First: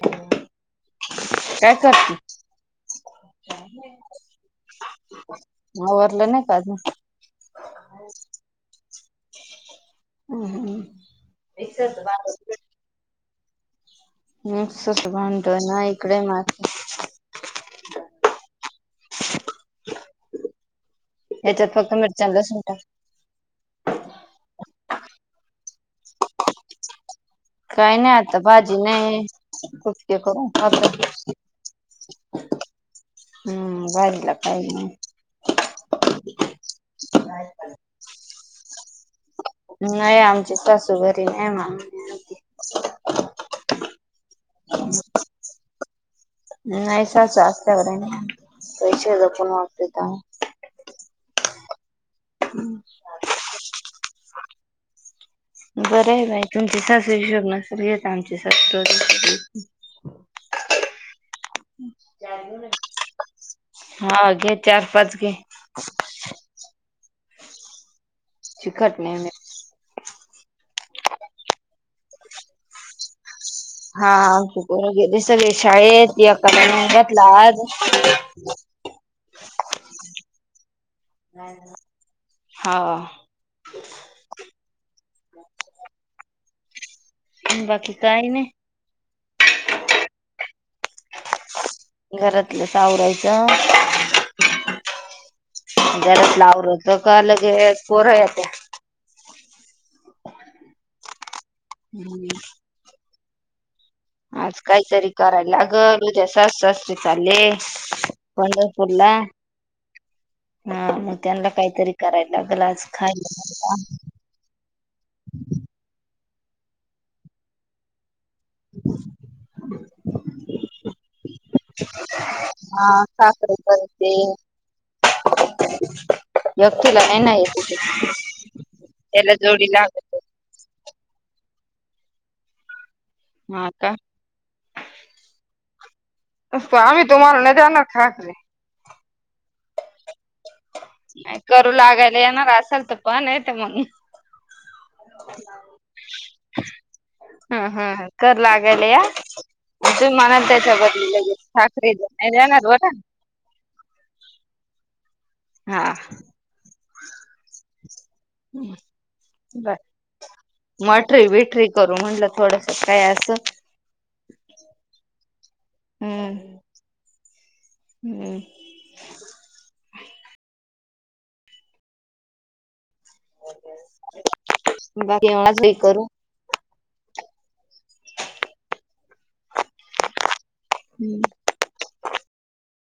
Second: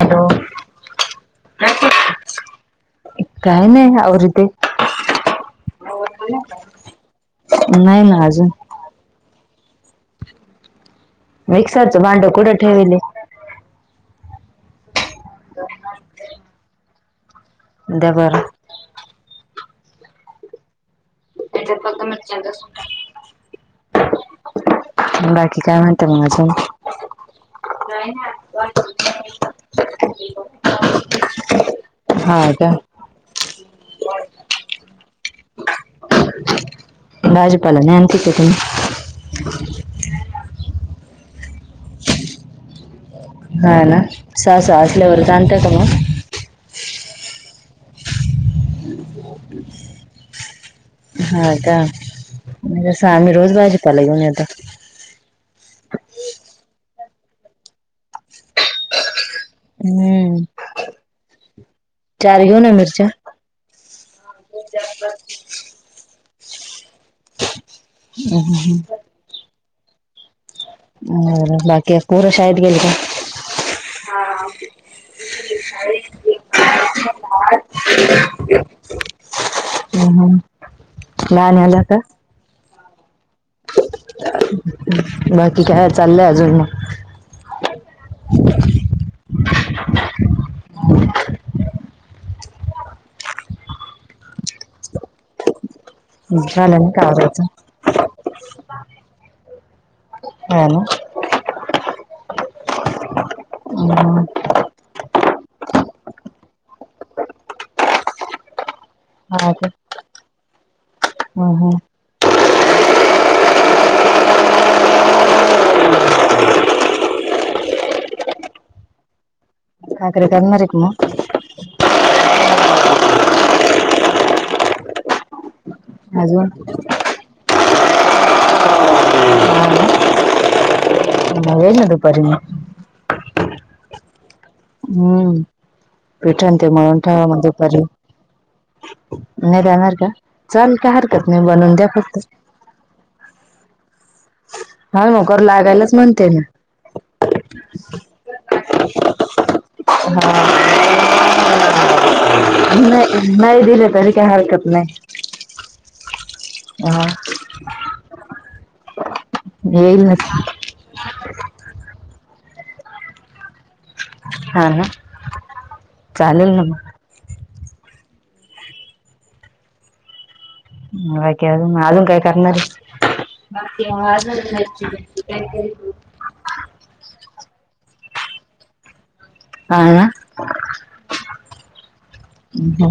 Hello काय करती? काय नाही आवरते आवरलं नाई का अजून? नाई ना अजून. ऊ.. हुं. मिक्सरचं भांड कुठं ठेवेल ए? मिक्सरचं भांडं ना... इकडं मा द्या बरं ह्याच्यात फक्त... मिरच्या अन लसूण टाक. बाकी काय म्हणत्या मग अजून? काय नाही आता भाजी नाही कुटके करून खातो. [inaudible] हा का? हम्म [unintelligible] काय नाय. भाजीपाला नाय [unintelligible] नाई... आमची सासू घरी नाई... मग [unintelligible] हा ना... सासू असल्यावरच मग आणत्या का मग? नाही सासू असल्यावर आहे पैसे जपून वापरत जावा. हा का सामी रोज भाजीपाला घेऊन येतों बरं आहे बाई तुमची सास हशोब नसेत. आमची सासू दरोरोज. हम्म चार घेऊ ना मिरच्या हा अगे चार पाच गे. चिकट नाही म [unintelligible] हो बाकी पोर शाळेत गेल का. हा आमची पोरं गेले सगळे शाळेत एकाला नेऊन घातला आज. हव [unintelligible] हम नाहीनला का. हा. बाकी काय चाललंय अजून मग. बाकी काही नाही. घरातलंच आवरायच. मग घरातला झालं उरूस ना का आवरायचं तोपर्यंत पोर येत. ह. ना हम्म हम् आज काहीतरी करायला लागल उद्या सास सासे चाले. पंढरपूरलाग हा का ह त्यांना ह काहीतरी. करायला लागल आज खायला. हम् का क मर एक म [unintelligible] हा साखरे करते. अजून व्यक्तीला आहे ना क त्याला जोडी लाग. न दुपारी मी. हा. का हम्म पिठणते म्हणून आम्ही ठेवा तुम्हाला म नाही दुपारी. देणार खाकरे. नट अमेर का. चाल काय हरकत नाही करू बनवून द्या फक्त. लागायला येणार असाल तर पण आहे तर मग हा मकर लागायलाच म्हणते ना. हम हम कर लागेल या. अजून हा म्हणात त्याच्या बदल ले साखरी नाही जाणार वट. नाही नाही दिले तरी काही हरकत नाही. हा. हा. ह बर येईल ना मटरी विटरी करू म्हटलं थोडस काय असं. हा. हा चालेल, ना मग. हम्म बाकी अजून अजून काय करणार. बाकी एवढाचही करू हा. हम्म अ हा.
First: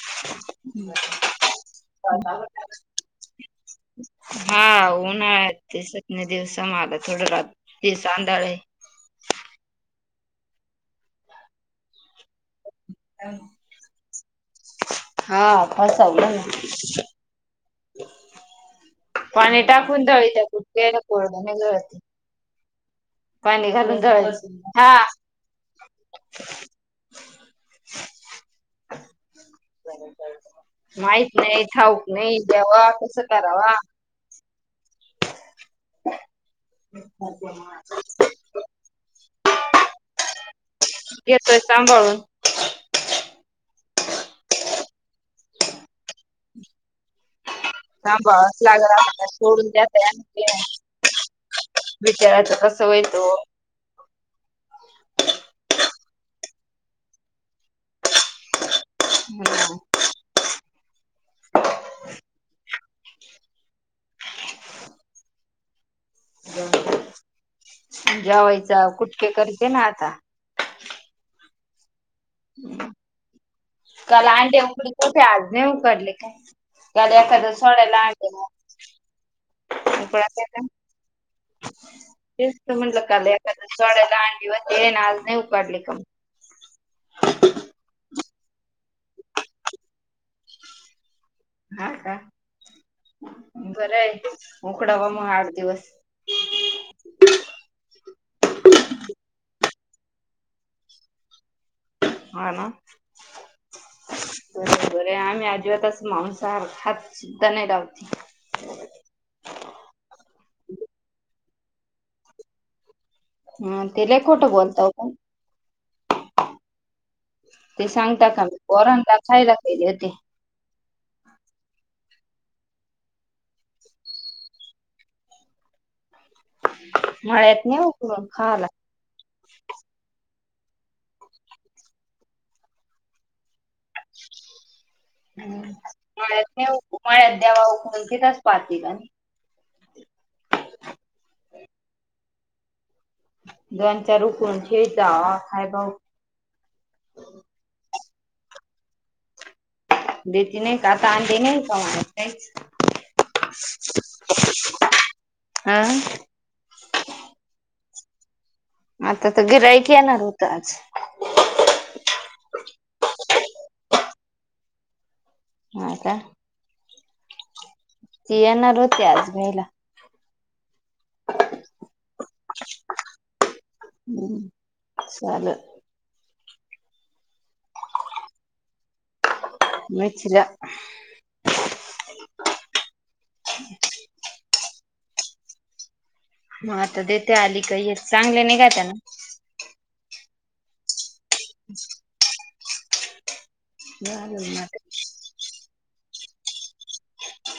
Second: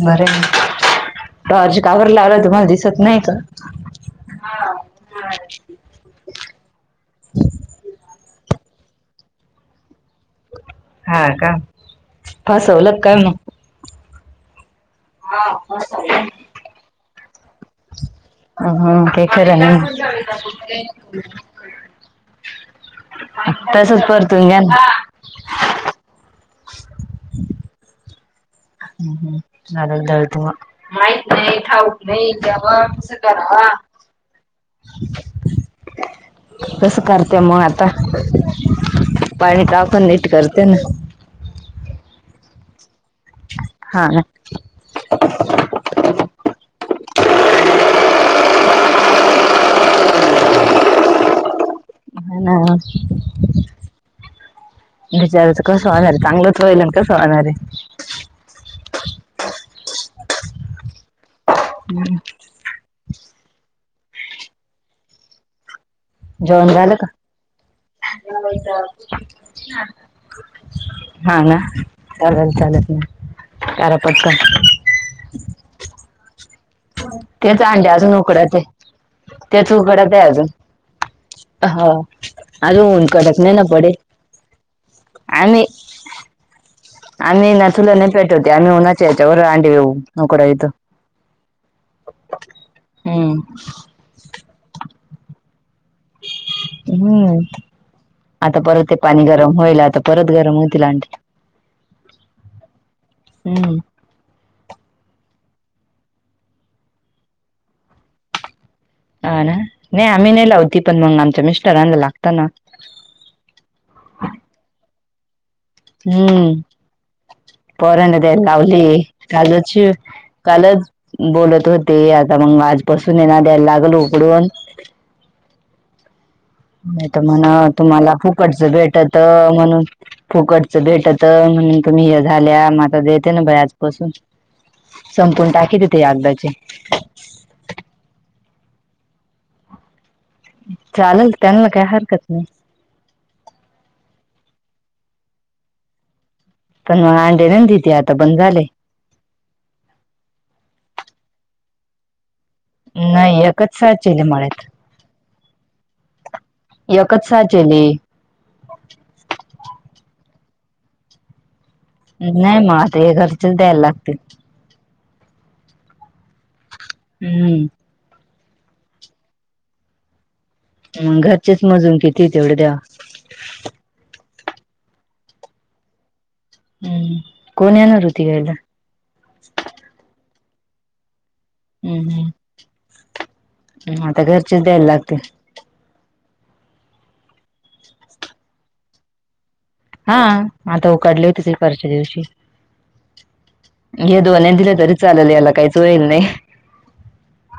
बरर्ज कावर लावला तुम्हाला दिसत नाही का. हा उन्हाळ्यात तेसत [unintelligible] दिवसा माग थोडं रा. ते साण्डाळ ए हा का फसवलत काय मग? हा फसवल. हा हा. पाणी टाकून द्यावी त्या कुठ कोरडळती. पाणी घालून तसच परतून धवायचं घ्या ना. हा. [inaudible] माहित नाही ठाऊक नाही दव कस करावा. [inaudible] कसं करते मग आता पाणी टाकुण नीट करते ना? घेतोय सांभाळून. हा. सांभाळावच लागलं आता काय सोडून देता [unintelligible] हा विचाराच ना कस होयत ओ. बिचाराच कसं होणारे चांगलंच वईल आणि कसं होणारे? हम्. [inaudible] जेवण झालं का? जेवायचा कुटके करते ना आता हा ना चालल चाल करा पटकन. तुमच्या आज नाई उकडले काय? का एखाद्या तेच अंडे सोडायला अजून उकडत आहे. तेच उकडत आहे अजून [unintelligible] हा तेच तर अजून म्हंटलं ऊन का कडक नाही ना एखाद पडेल. सोड्याला अंडी होते आज नाई आम्ही उकडले का मग? आम्ही ना तुला नाही पेटवते आम्ही उन्हाचा याच्यावर अंडी ऊ हा का हम्म बरं आहे उकडा मग आठ दिवस. हम्म. आता परत ते पाणी गरम होईल आता परत गरम होतील आण हा ना? हम्म बरोबर आहे आम्ही आजीबातच मांसाहार हात सुद्धा नाही लावते. अ ना नाही आम्ही नाही लावती पण मग आमच्या मिस्टरांना लागताना? हा ते लय खोठं बोलता का? हम्म ते पोरांना सांगता त्याला का मी लावली पोरांना खायला केले कालची होते कालच बोलत होते आता मग आजपासून येना द्यायला लागल उकडून. नाही तर म्हणा मळ्यात नाही तुम्हाला उकरून फुकटच खायला. भेटत म्हणून फुकटचं भेटत म्हणून तुम्ही हे झाल्या म आता देते ना बाई आजपासून संपून टाकी तेते मळ्यात अगदाची. नाही मळ्यात द्याव उकडून तिथंच पातेल. चालेल त्यांना काय हरकत नाही. दंचा रुखून खेळ जा खायबाऊ पण मग अंडे नाहीधीती आता बंद झाले. देती नाही का आता आंडी नाही का काहीच. नाही एकच साचेले मळ्यात आ? एकच साचेली. आता तर गिरायक येणार होत आज. नाही मग आता हे घरचेच द्यायला लागतील. मा का [unintelligible] हम्म. ति येणार होती आज न्यायला. मग घरचेच मजून किती तेवढ्या द्या. हम् ल [unintelligible] हम्म. कोण येणार होती न्यायला? मथला [unintelligible] हम्म. हम्म. मग आता घरचीच द्यायला लागतील. मग आता देते आलीकी य चांगले. नाही का त्याना [unintelligible] हा, हा, आता उकडले होती ते परवाच्या दिवशी. हे झालं दोन ना दिले तरी चालेल, याला काहीच होईल नाही.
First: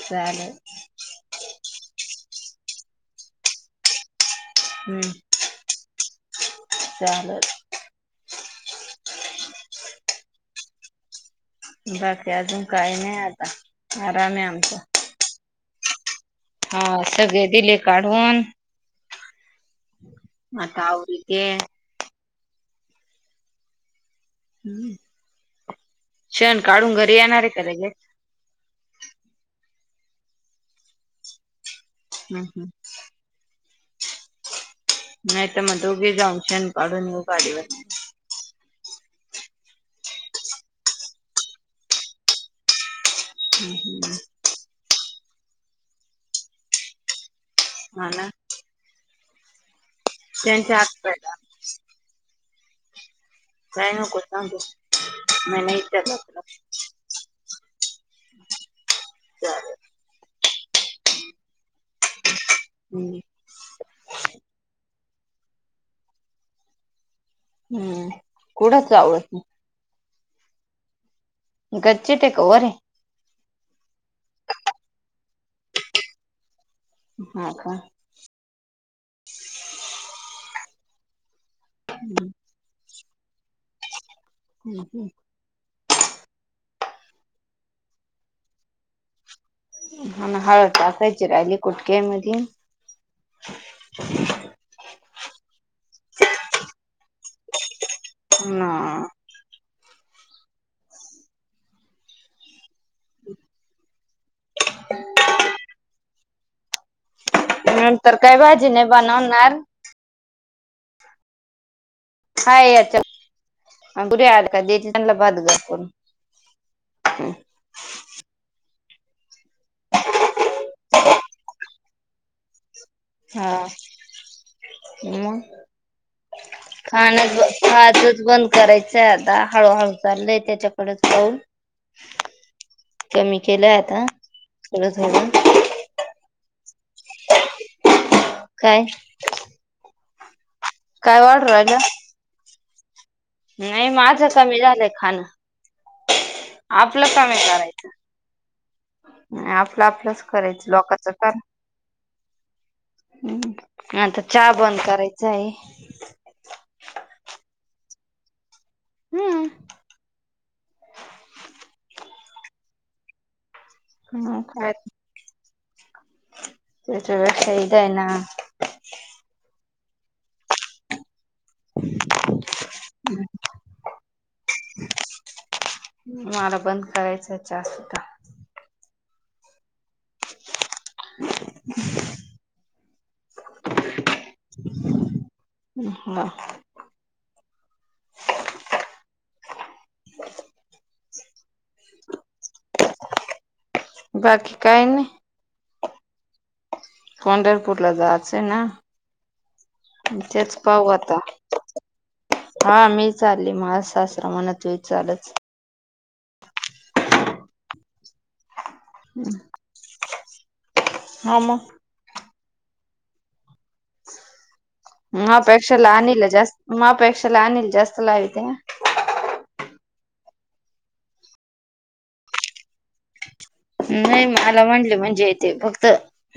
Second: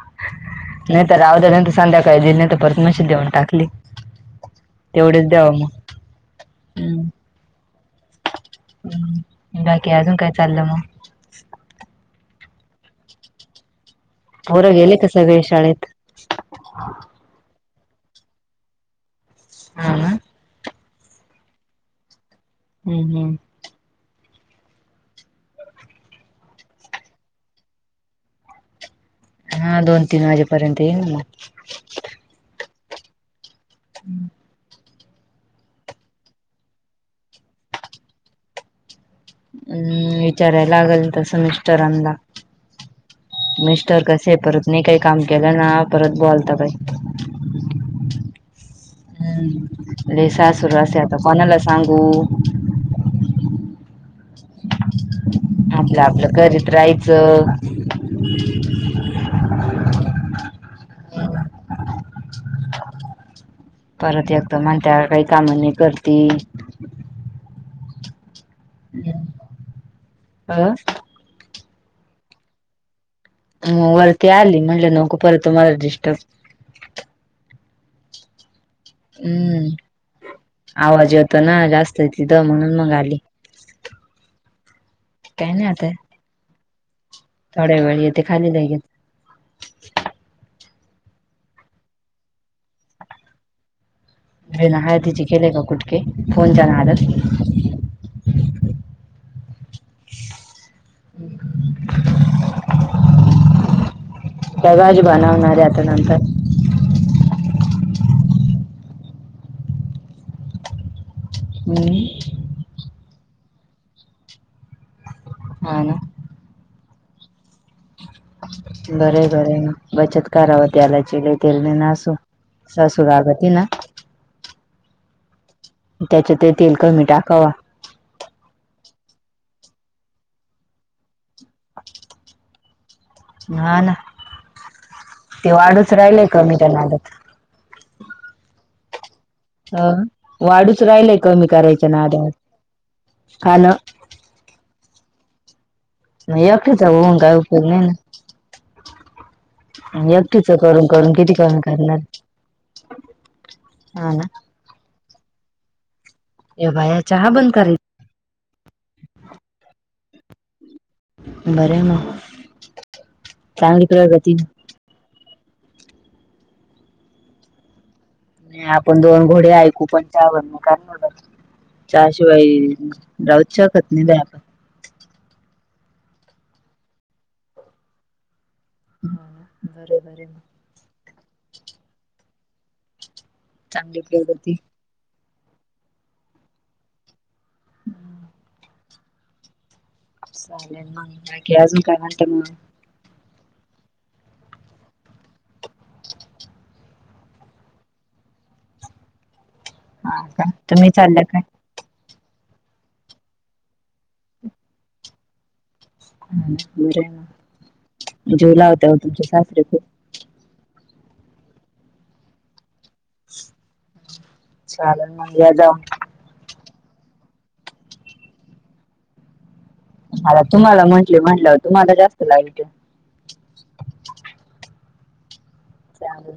त्याले [unintelligible] नाही तर, रावदे नंतर संध्याकाळी दिली नाही तर परत मशीन देऊन टाकली. हम्म तेवढेच द्याव मग, हम्. झा [unintelligible] बाकी अजून काय चाललं मग? चाललंय अजून काही नाही आता. आराम आहे पोर आमचा गेले का सगळे शाळेत? हा सगळे दिले काढून. हा ना आता- [unintelligible] हम्म हम् [unintelligible] शेण काढून घरी येणार आहे का लगेच? हा, दोन तीन वाजेपर्यंत येईल ना. हम् हम् [unintelligible] हम् [inaudible] नाही तर मग, दोघी जाऊन शेण काढून येऊ गाडीवर. अंम.. विचाराय लागेल तर मिस्टराना. मिस्टर कसे आहे, परत नाही काही काम केलं ना परत बोलतात- हा ना. हम्म. आणि त्यांच्या सासुरवाशी हात आहे तर आता पायला कोनाला सांगू? काय नको सांगू मी नाही विचारलं तुला [unintelligible] तर- [unintelligible] हम्म [unintelligible] परत एकत म्हणत्याल, काही कामं नाही करती. हम्म आवडत नाही [unintelligible] मग [unintelligible] गच्चीत आहे का वर हे? वरती आली, म्हटलं नको परत तुम्हाला डिस्टर्ब. हा का? हम्म.. आवाज यतो ना जास्त तिथं म्हणून मग आली. हम् ह् [unintelligible] काही नाही आता. थोड वेळ येते. खाली नाही घेत. ह हळद टाकायची राहिली कुटक्या मध [unintelligible] ह तिचे केलेय का कुठके फोन नादाडत ह प्रगज बनव ना र आता नंतर नंतर काय भाजी नाही बनवणार हम्म हा यांच्यात देते त्यांना हा ना ह् बर बर बचत करावी तेलाची तेल नाय नसू सासू रागवती ना हम त्याच्यात तेल कमी टाकावा हाजच बंद करायचंय आता हळूहळू चाललय त्याच्याकडेच पाऊल कमी केलं. हा ना आता थोडं झालं ते वाढच राहिलय कमी करणारच्या नादात काय ह वाढूच राहिलय काय वाढू कमी राहिलं करायच नादात खाणं नाही माझं कमी झालंय खाणं नाही एकटीच आपलं होऊन काय कमी उपयोग नाही करायचं ना आपलं आपलंच एकटीच करायचं करून लोकांच करून किती करून करणार हम्म हा आता ना चहा बंद करायचं आहे ए बाया चहा बंद करायची हम्म बरे म चांगली प्रगती हा काय ते त वसाय जाय ना नाही आपण दोन घोडे, ऐकू पण त्यावर काय चहाशिवाय राहूच शकत नाही बाई आपण मला बंद करायचं चहा हा बर बर चांगली प्रगती ह् हा हम्म चालेल मग बाकी अजून काय म्हणत मग बाकी काय नाही. पंढरपूर ला जायचं ना हा का तेच पाऊ तुम्ही आता चालल्या काय? हा मी चालली मझ शास्त्र म्हणाच चालच ह बरजे लावते तुमचे सासरे जीव लावते खूप हा मग हम मपेक्षाला आणल जास् मापेक्षाला आणल जास्त लावित मला तुम्हाला म्हंटले म्हंलंवर तुम्हाला जास्त लागल नाही मला म्हटले म्हणजे तेे फक्त चालेल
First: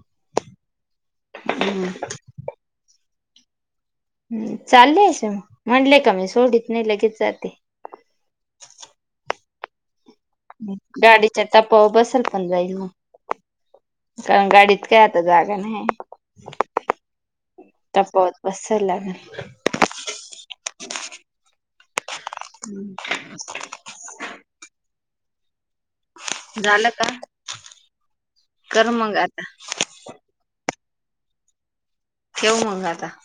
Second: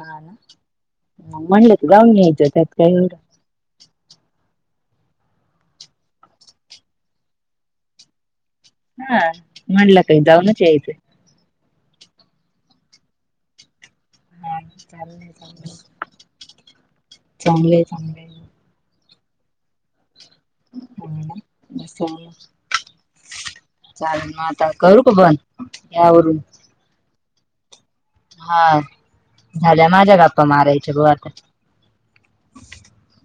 हा ना मंणत गवंग्य जोते्यात कायर चाल अस म्हणले का मी सोडीत नाही लगेच जाते. हम् मलकयता गाडीच्या टपावर बसेल पण जाईल ना. कारण हा गाडीत काय आता चांगलंय जागा चांगलंय नाही. चांगलंय तपा वत चांगलंय. बस लाग हम् ब [inaudible] हम् [unintelligible] चालेल मग आता करू का बंद घे आवरून. झालं का? हा कर मग आता झाल्या माझ्या गप्पा मारायचे गो आता. ठेव मग आता.